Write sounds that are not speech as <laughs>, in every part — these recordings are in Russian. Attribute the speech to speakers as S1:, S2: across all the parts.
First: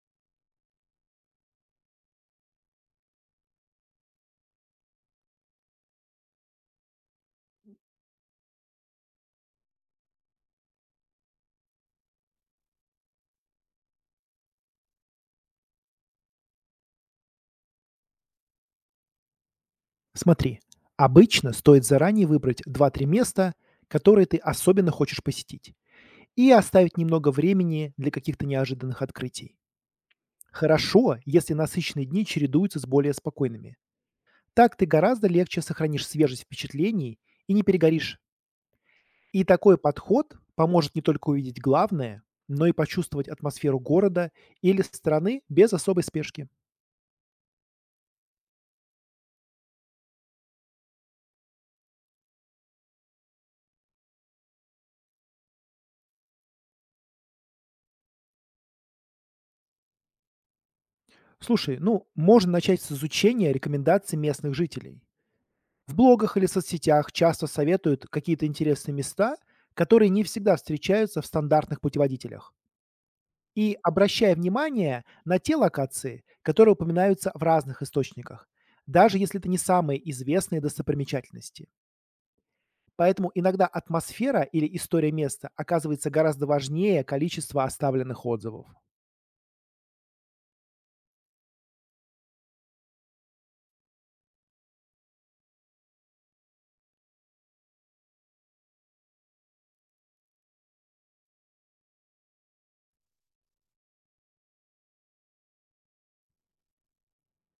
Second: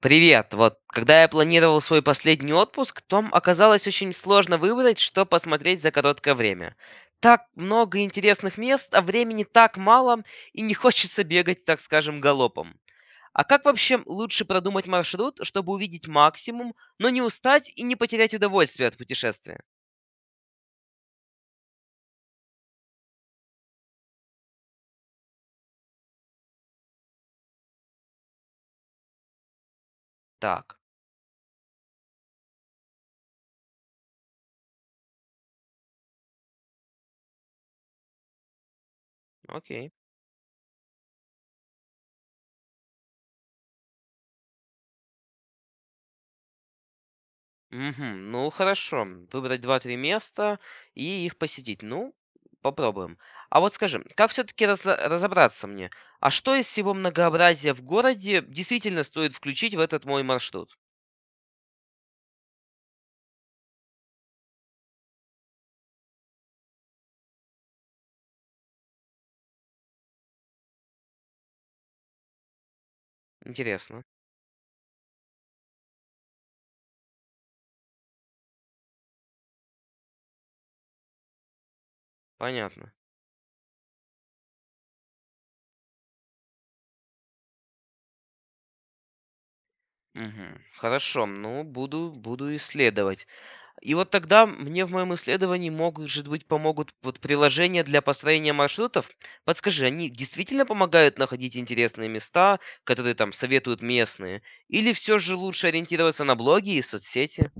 S1: Привет. Вот, когда я планировал свой последний отпуск, то оказалось очень сложно выбрать, что посмотреть за короткое время. Так много интересных мест, а времени так мало, и не <laughs> хочется бегать, так скажем, галопом. А как вообще лучше продумать маршрут, чтобы увидеть максимум, но не устать и не потерять удовольствие от путешествия?
S2: Смотри, обычно стоит заранее выбрать два-три места, которые ты особенно хочешь посетить, и оставить немного времени для каких-то неожиданных открытий.
S1: Так,
S2: Хорошо, если насыщенные дни чередуются с более спокойными. Так ты гораздо легче сохранишь свежесть впечатлений и не перегоришь. И такой
S1: окей.
S2: подход поможет не только увидеть главное, но и почувствовать атмосферу города или страны без особой спешки.
S1: Мгм. Ну хорошо, выбрать два три места и их посетить. Ну, попробуем. А вот скажи, как все-таки разобраться мне, а что из всего многообразия в городе действительно стоит включить в этот мой маршрут?
S2: Слушай, ну, можно начать с изучения рекомендаций местных жителей. В блогах или соцсетях часто советуют какие-то интересные места, которые не всегда встречаются в стандартных путеводителях. И
S1: Интересно.
S2: обращая внимание на те локации, которые упоминаются в разных источниках, даже если это не самые известные достопримечательности.
S1: Понятно.
S2: Поэтому иногда атмосфера или история места оказывается гораздо важнее количества оставленных отзывов.
S1: Мгм. Хорошо, ну буду исследовать. И вот тогда мне в моем исследовании, может быть, помогут вот приложения для построения маршрутов. Подскажи, они действительно помогают находить интересные места, которые там советуют местные? Или все же лучше ориентироваться на блоги и соцсети?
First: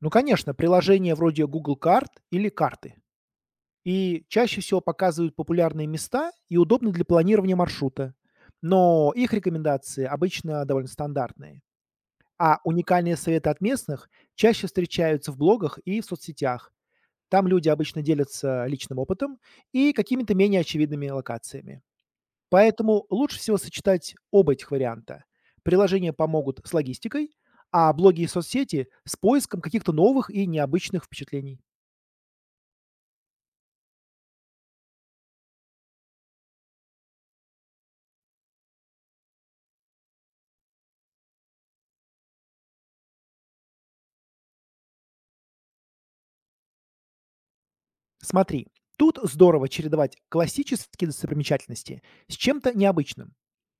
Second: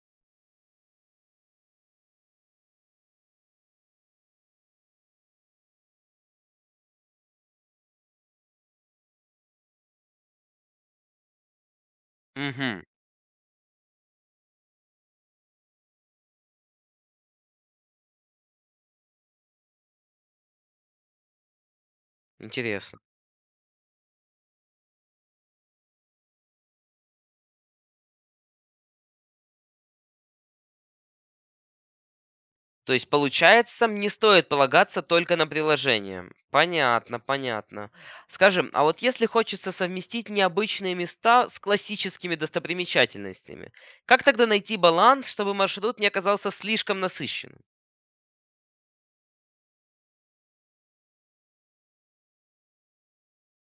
S2: Ну, конечно, приложения вроде Google карт или карты И чаще всего показывают популярные места и удобные для планирования маршрута. Но их рекомендации обычно довольно стандартные. А
S1: Угу,
S2: уникальные советы от местных чаще встречаются в блогах и в соцсетях. Там люди обычно делятся личным опытом и какими-то менее очевидными локациями.
S1: интересно.
S2: Поэтому лучше всего сочетать оба этих варианта. Приложения помогут с логистикой, а блоги и соцсети с поиском каких-то новых и необычных впечатлений.
S1: То есть, получается, не стоит полагаться только на приложение. Понятно, понятно. Скажем, а вот если хочется совместить необычные места с классическими достопримечательностями, как тогда найти баланс, чтобы маршрут не оказался слишком насыщенным?
S2: Смотри, тут здорово чередовать классические достопримечательности с чем-то необычным.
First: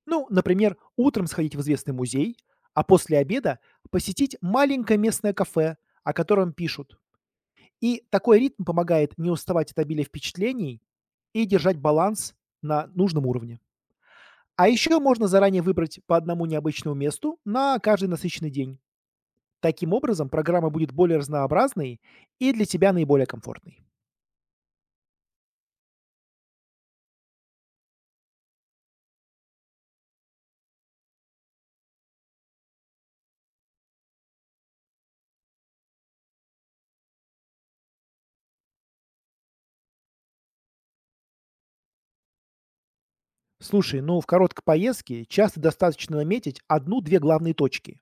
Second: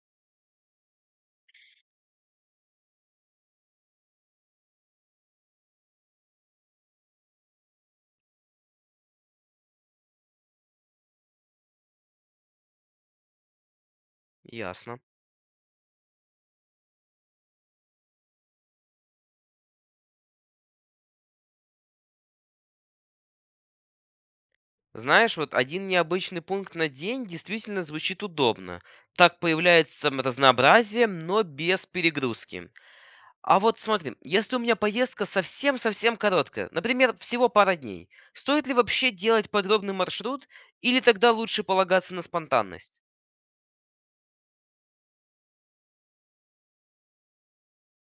S2: Ну, например, утром сходить в известный музей, а после обеда посетить маленькое местное кафе, о котором пишут. И такой ритм помогает не уставать от обилия впечатлений и держать баланс на нужном уровне. А еще
S1: Ясно.
S2: можно заранее выбрать по одному необычному месту на каждый насыщенный день. Таким образом, программа будет более разнообразной и для тебя наиболее комфортной.
S1: Знаешь, вот один необычный пункт на день действительно звучит удобно. Так появляется разнообразие, но без перегрузки. А вот смотри, если у меня поездка совсем-совсем короткая, например, всего пара дней, стоит ли вообще делать подробный маршрут или тогда лучше полагаться на спонтанность?
S2: Слушай, ну в короткой поездке часто достаточно наметить одну-две главные точки,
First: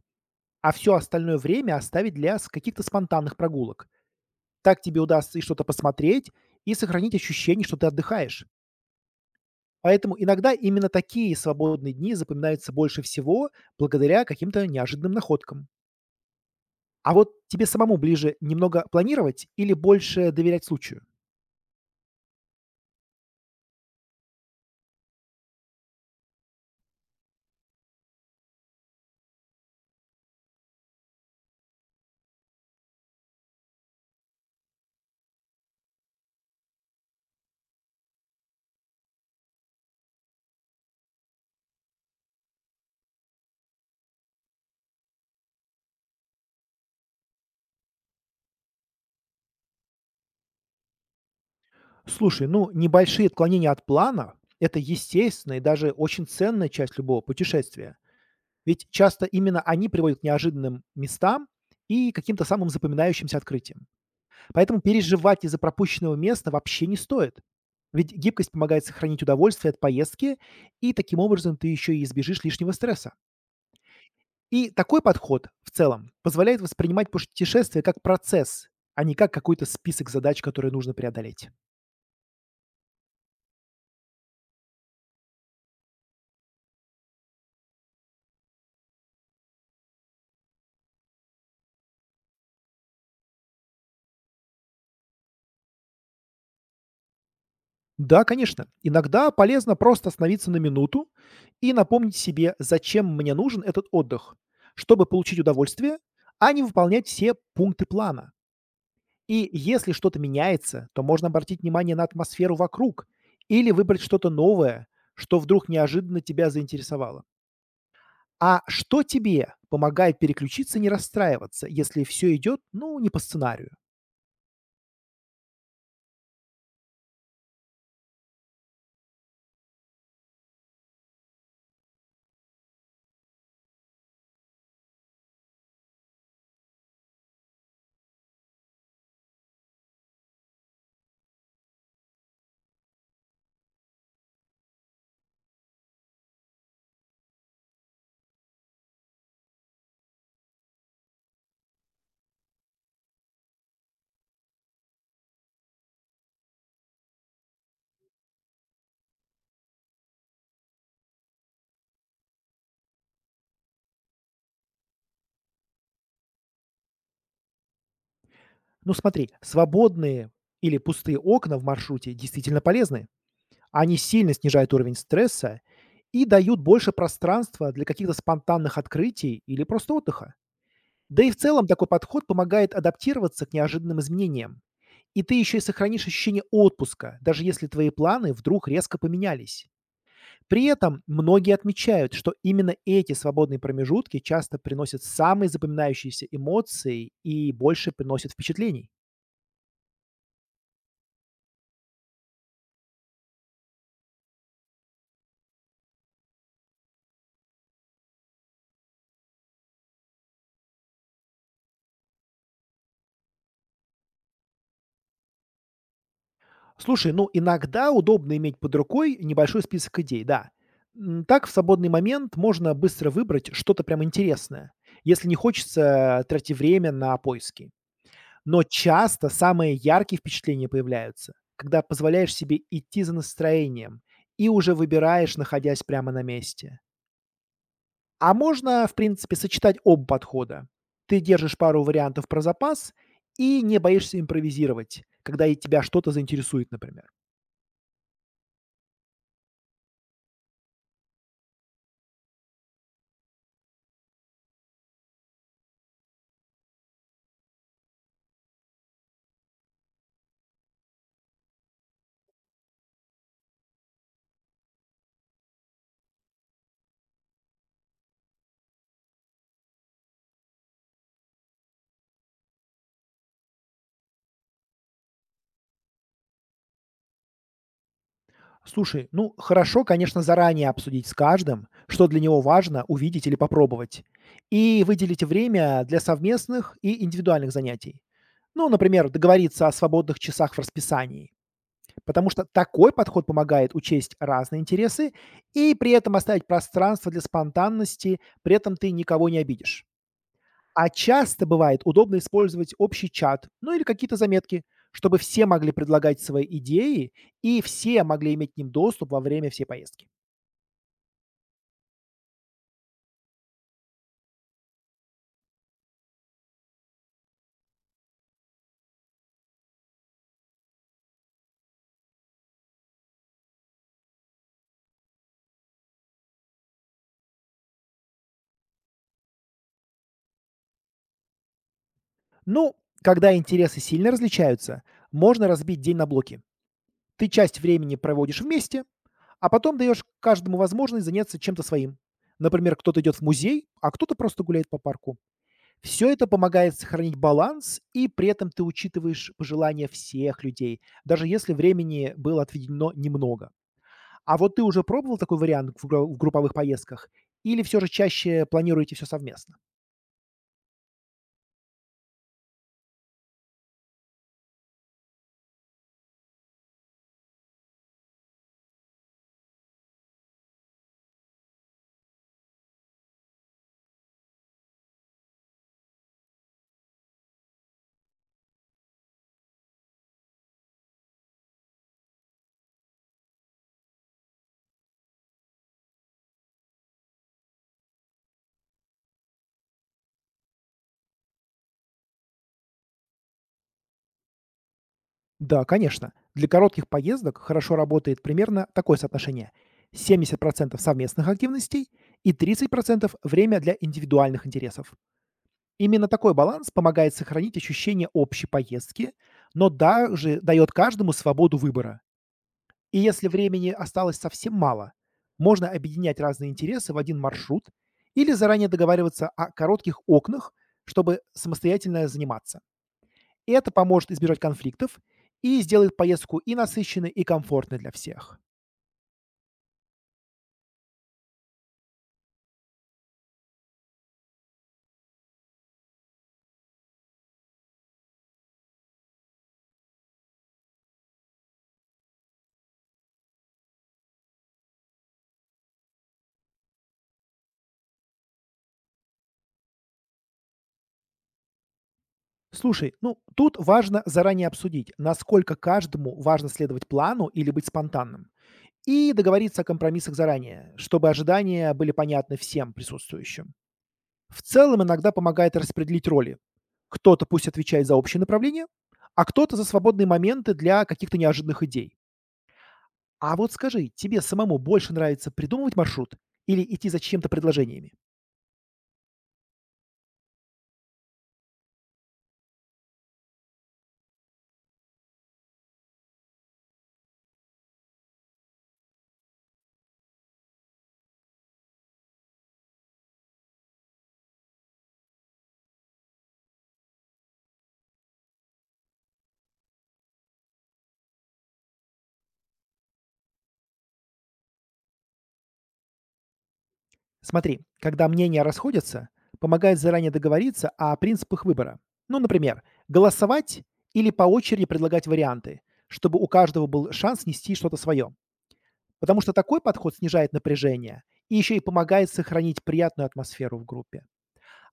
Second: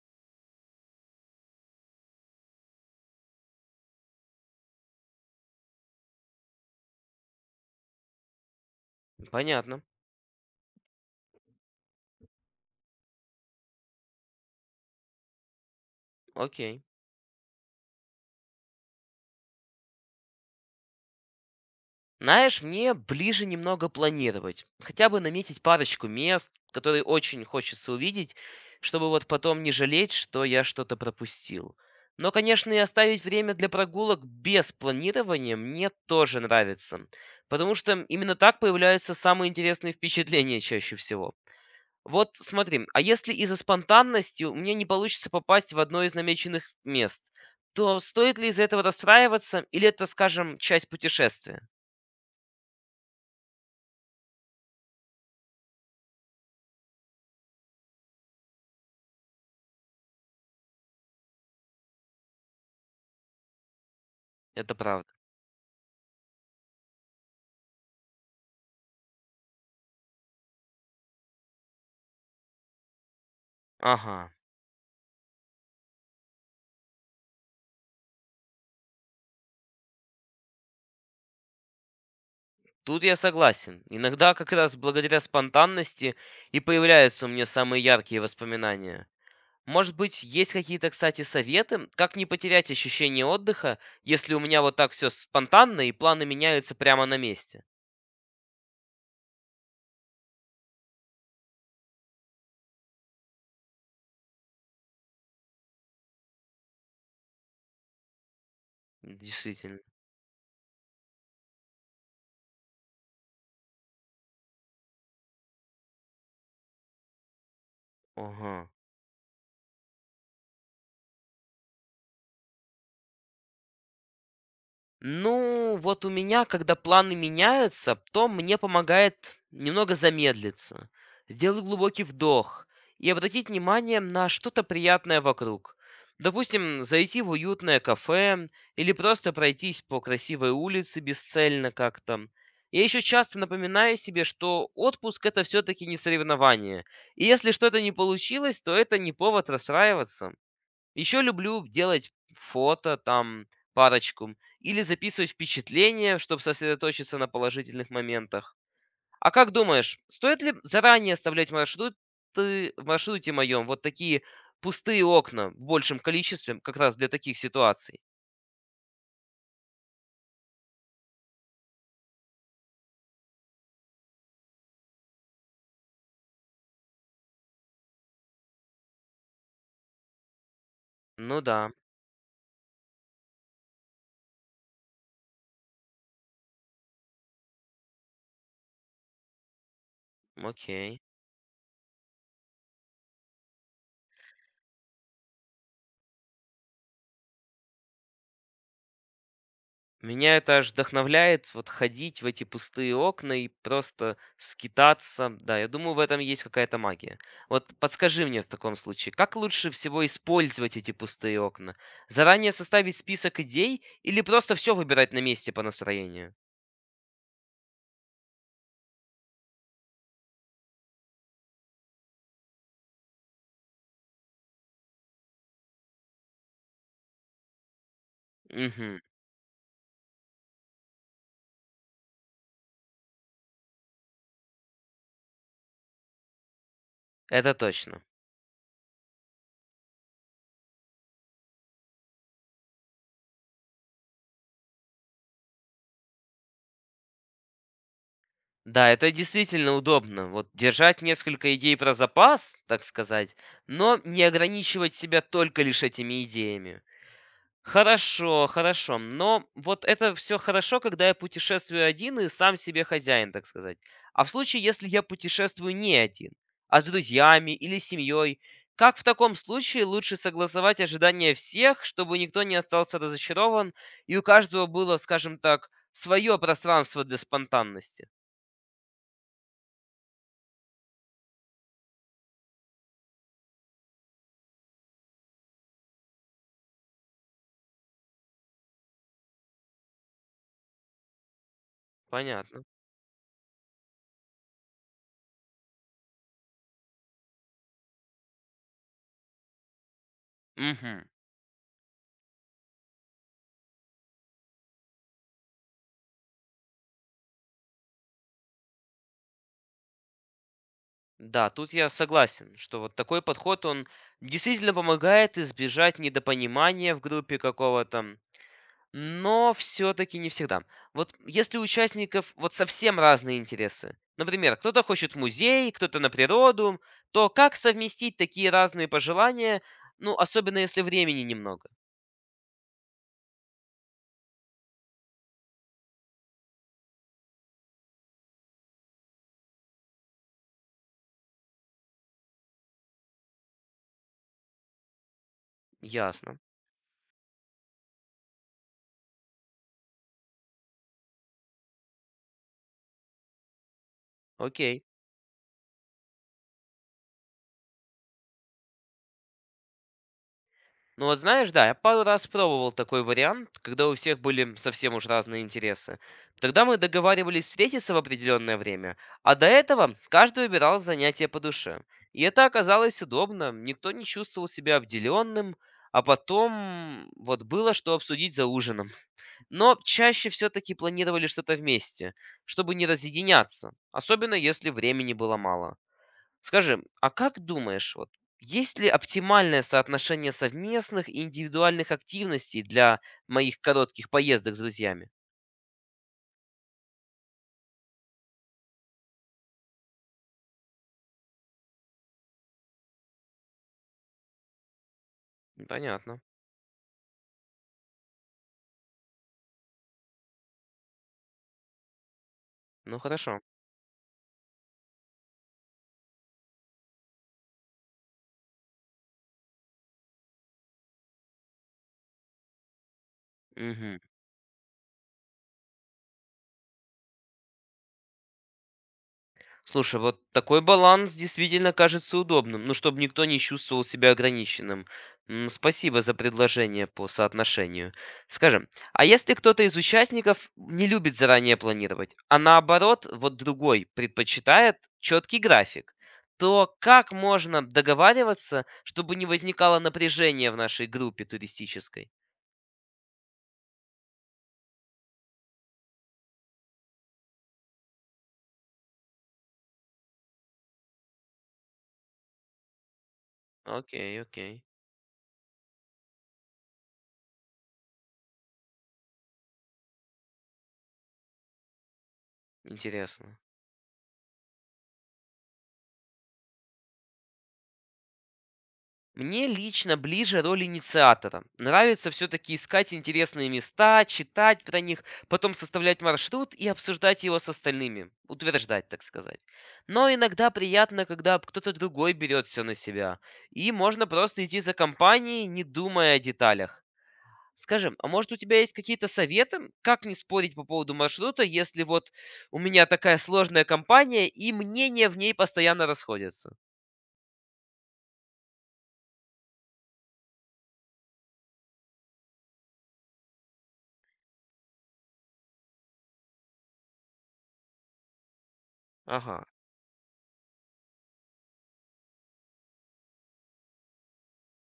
S2: а все остальное время оставить для каких-то спонтанных прогулок. Так тебе удастся и что-то посмотреть, и сохранить ощущение, что ты отдыхаешь.
S1: Понятно.
S2: Поэтому иногда именно такие свободные дни запоминаются больше всего благодаря каким-то неожиданным находкам.
S1: Окей.
S2: А вот тебе самому ближе немного планировать или больше доверять случаю?
S1: Знаешь, мне ближе немного планировать. Хотя бы наметить парочку мест, которые очень хочется увидеть, чтобы вот потом не жалеть, что я что-то пропустил. Но, конечно, и оставить время для прогулок без планирования мне тоже нравится. Потому что именно так появляются самые интересные впечатления чаще всего. Вот смотри, а если из-за спонтанности у меня не получится попасть в одно из намеченных мест, то стоит ли из-за этого расстраиваться, или это, скажем, часть путешествия?
S2: Слушай, ну небольшие отклонения от плана — это естественная и даже очень ценная часть любого путешествия. Ведь часто именно они приводят к неожиданным местам и каким-то самым запоминающимся открытиям.
S1: Это
S2: Поэтому
S1: правда.
S2: переживать из-за пропущенного места вообще не стоит. Ведь гибкость помогает сохранить удовольствие от поездки, и таким образом ты еще и избежишь лишнего стресса.
S1: Ага,
S2: И такой подход в целом позволяет воспринимать путешествие как процесс, а не как какой-то список задач, которые нужно преодолеть.
S1: тут я согласен. Иногда как раз благодаря спонтанности и появляются у меня самые яркие воспоминания. Может быть, есть какие-то, кстати, советы, как не потерять ощущение отдыха, если у меня вот так все спонтанно и планы меняются прямо на месте?
S2: Да, конечно. Иногда полезно просто остановиться на минуту и напомнить себе, зачем мне нужен этот отдых, чтобы получить удовольствие, а не выполнять все пункты плана. И
S1: Действительно.
S2: если что-то меняется, то можно обратить внимание на атмосферу вокруг или выбрать что-то новое, что вдруг неожиданно тебя заинтересовало.
S1: Ага.
S2: А что тебе помогает переключиться и не расстраиваться, если все идет, ну, не по сценарию?
S1: Ну, вот у меня, когда планы меняются, то мне помогает немного замедлиться, сделать глубокий вдох и обратить внимание на что-то приятное вокруг. Допустим, зайти в уютное кафе или просто пройтись по красивой улице бесцельно как-то. Я еще часто напоминаю себе, что отпуск это все-таки не соревнование. И если что-то не получилось, то это не повод расстраиваться. Еще люблю делать фото, там, парочку, или записывать впечатления, чтобы сосредоточиться на положительных моментах. А как думаешь, стоит ли заранее оставлять маршруты, в маршруте моем вот такие пустые окна в большем количестве, как раз для таких ситуаций?
S2: Ну, смотри, свободные или пустые окна в маршруте действительно полезны. Они сильно снижают уровень стресса и дают больше пространства для каких-то спонтанных открытий или просто отдыха. Да и в
S1: Ну
S2: целом
S1: да,
S2: такой подход помогает адаптироваться к неожиданным изменениям. И ты еще и сохранишь ощущение отпуска, даже если твои планы вдруг резко поменялись. При
S1: окей.
S2: этом многие отмечают, что именно эти свободные промежутки часто приносят самые запоминающиеся эмоции и больше приносят впечатлений.
S1: Меня это аж вдохновляет вот ходить в эти пустые окна и просто скитаться. Да, я думаю, в этом есть какая-то магия. Вот подскажи мне в таком случае, как лучше всего использовать эти пустые окна? Заранее составить список идей или просто все выбирать на месте по настроению?
S2: Слушай, ну, иногда удобно иметь под рукой небольшой список идей, да. Так в свободный момент можно быстро выбрать что-то прям интересное, если не хочется тратить время на поиски. Но
S1: Угу,
S2: часто самые яркие впечатления появляются, когда позволяешь себе идти за настроением и уже выбираешь, находясь прямо на месте.
S1: это точно.
S2: А можно, в принципе, сочетать оба подхода. Ты держишь пару вариантов про запас и не боишься импровизировать, когда и тебя что-то заинтересует, например.
S1: Да, это действительно удобно. Вот держать несколько идей про запас, так сказать, но не ограничивать себя только лишь этими идеями. Хорошо, хорошо. Но вот это все хорошо, когда я путешествую один и сам себе хозяин, так сказать. А в случае, если я путешествую не один, а с друзьями или семьей, как в таком случае лучше согласовать ожидания всех, чтобы никто не остался разочарован, и у каждого было, скажем так, свое пространство для спонтанности?
S2: Слушай, ну хорошо, конечно, заранее обсудить с каждым, что для него важно увидеть или попробовать, и выделить время для совместных и индивидуальных занятий. Ну, например, договориться о свободных часах в расписании, потому что
S1: Понятно.
S2: такой подход помогает учесть разные интересы и при этом оставить пространство для спонтанности, при этом ты никого не обидишь. А
S1: Угу.
S2: часто бывает удобно использовать общий чат, ну или какие-то заметки, чтобы все могли предлагать свои идеи и все могли иметь к ним доступ во время всей поездки.
S1: Да, тут я согласен, что вот такой подход, он действительно помогает избежать недопонимания в группе какого-то. Но все-таки не всегда. Вот если у участников вот совсем разные интересы, например, кто-то хочет в музей, кто-то на природу, то как совместить такие разные пожелания, ну, особенно если времени немного?
S2: Ну, когда интересы сильно различаются, можно разбить день на блоки. Ты часть времени проводишь вместе, а потом даешь каждому возможность заняться чем-то своим. Например, кто-то идет в музей, а кто-то просто гуляет по парку. Все это
S1: Ясно.
S2: помогает сохранить баланс, и при этом ты учитываешь пожелания всех людей, даже если времени было отведено немного. А вот ты уже
S1: Окей.
S2: пробовал такой вариант в групповых поездках или все же чаще планируете все совместно?
S1: Ну вот знаешь, да, я пару раз пробовал такой вариант, когда у всех были совсем уж разные интересы. Тогда мы договаривались встретиться в определенное время, а до этого каждый выбирал занятие по душе. И это оказалось удобно, никто не чувствовал себя обделенным, а потом вот было что обсудить за ужином. Но чаще все-таки планировали что-то вместе, чтобы не разъединяться, особенно если времени было мало. Скажи, а как думаешь, вот есть ли оптимальное соотношение совместных и индивидуальных активностей для моих коротких поездок с друзьями?
S2: Да, конечно. Для коротких поездок хорошо работает примерно такое соотношение: 70% совместных активностей и 30% время для индивидуальных интересов.
S1: М,
S2: Именно
S1: Понятно.
S2: такой баланс помогает сохранить ощущение общей поездки, но даже дает каждому свободу выбора. И
S1: Ну
S2: если
S1: хорошо.
S2: времени осталось совсем мало, можно объединять разные интересы в один маршрут или заранее договариваться о коротких окнах, чтобы самостоятельно заниматься. Это
S1: Мгм.
S2: поможет избежать конфликтов и сделает поездку и насыщенной, и комфортной для всех.
S1: Слушай, вот такой баланс действительно кажется удобным, ну, чтобы никто не чувствовал себя ограниченным. Спасибо за предложение по соотношению. Скажем, а если кто-то из участников не любит заранее планировать, а наоборот, вот другой предпочитает четкий график, то как можно договариваться, чтобы не возникало напряжения в нашей группе туристической?
S2: Слушай, ну тут важно заранее обсудить, насколько каждому важно следовать плану или быть спонтанным, и договориться о компромиссах заранее, чтобы ожидания были понятны всем присутствующим.
S1: Окей,
S2: В
S1: окей,
S2: целом иногда помогает распределить роли. Кто-то пусть отвечает за общее направление, а кто-то за свободные моменты для каких-то неожиданных идей. А
S1: интересно.
S2: вот скажи, тебе самому больше нравится придумывать маршрут или идти за чьим-то предложениями?
S1: Мне лично ближе роль инициатора. Нравится все-таки искать интересные места, читать про них, потом составлять маршрут и обсуждать его с остальными. Утверждать, так сказать. Но иногда приятно, когда кто-то другой берет все на себя. И можно просто идти за компанией, не думая о деталях. Скажи, а может у тебя есть какие-то советы, как не спорить по поводу маршрута, если вот у меня такая сложная компания и мнения в ней постоянно расходятся?
S2: Смотри, когда мнения расходятся, помогает заранее договориться о принципах выбора. Ну, например, голосовать или по очереди предлагать варианты, чтобы у каждого был шанс нести что-то свое. Потому что
S1: Ага,
S2: такой подход снижает напряжение и еще и помогает сохранить приятную атмосферу в группе.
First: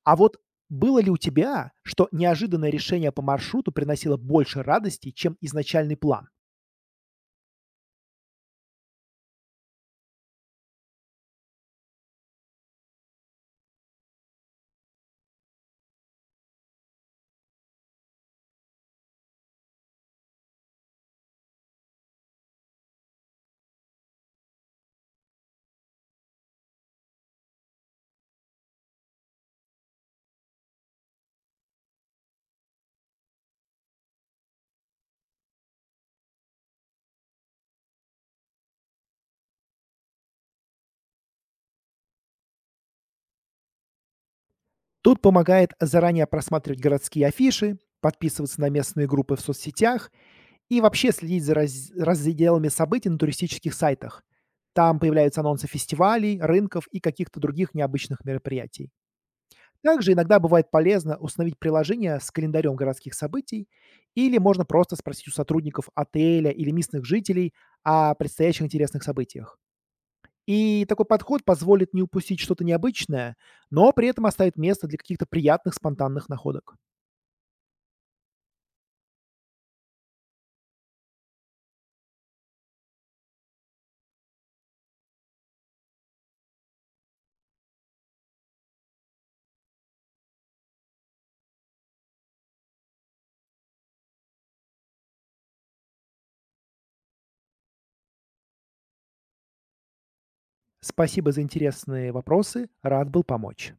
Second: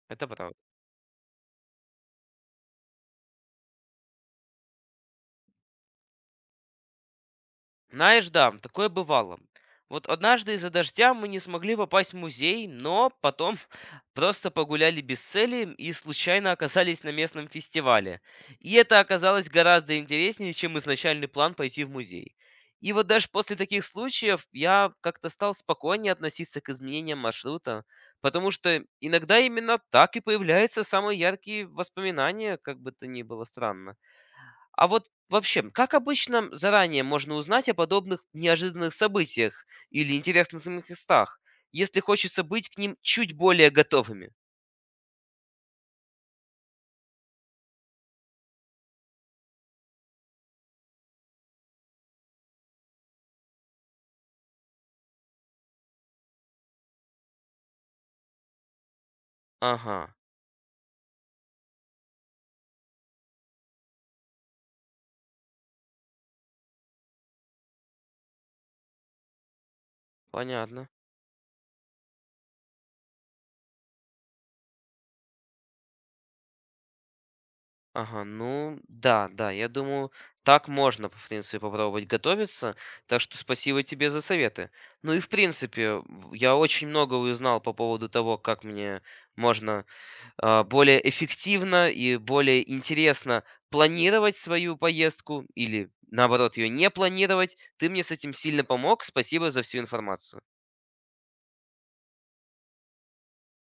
S2: А
S1: это
S2: вот
S1: правда.
S2: было ли у тебя, что неожиданное решение по маршруту приносило больше радости, чем изначальный план?
S1: Знаешь, да, такое бывало. Вот однажды из-за дождя мы не смогли попасть в музей, но потом <laughs> просто погуляли без цели и случайно оказались на местном фестивале. И это оказалось гораздо интереснее, чем изначальный план пойти в музей. И вот даже после таких случаев я как-то стал спокойнее относиться к изменениям маршрута, потому что иногда именно так и появляются самые яркие воспоминания, как бы то ни было странно. А вот вообще, как обычно заранее можно узнать о подобных неожиданных событиях или интересных самих местах, если хочется быть к ним чуть более готовыми?
S2: Тут помогает заранее просматривать городские афиши, подписываться на местные группы в соцсетях и вообще следить за разделами событий на туристических сайтах. Там появляются анонсы фестивалей, рынков и каких-то других необычных мероприятий.
S1: Ага,
S2: Также иногда бывает полезно установить приложение с календарем городских событий или можно просто спросить у сотрудников отеля или местных жителей о предстоящих интересных событиях. И
S1: понятно.
S2: такой подход позволит не упустить что-то необычное, но при этом оставит место для каких-то приятных спонтанных находок.
S1: Ага, ну да, да, я думаю, так можно, в принципе, попробовать готовиться. Так что спасибо тебе за советы. Ну и в принципе, я очень много узнал по поводу того, как мне можно более эффективно и более интересно планировать свою поездку или, наоборот, ее не планировать. Ты мне с этим сильно помог. Спасибо за всю информацию.
S2: Спасибо за интересные вопросы, рад был помочь.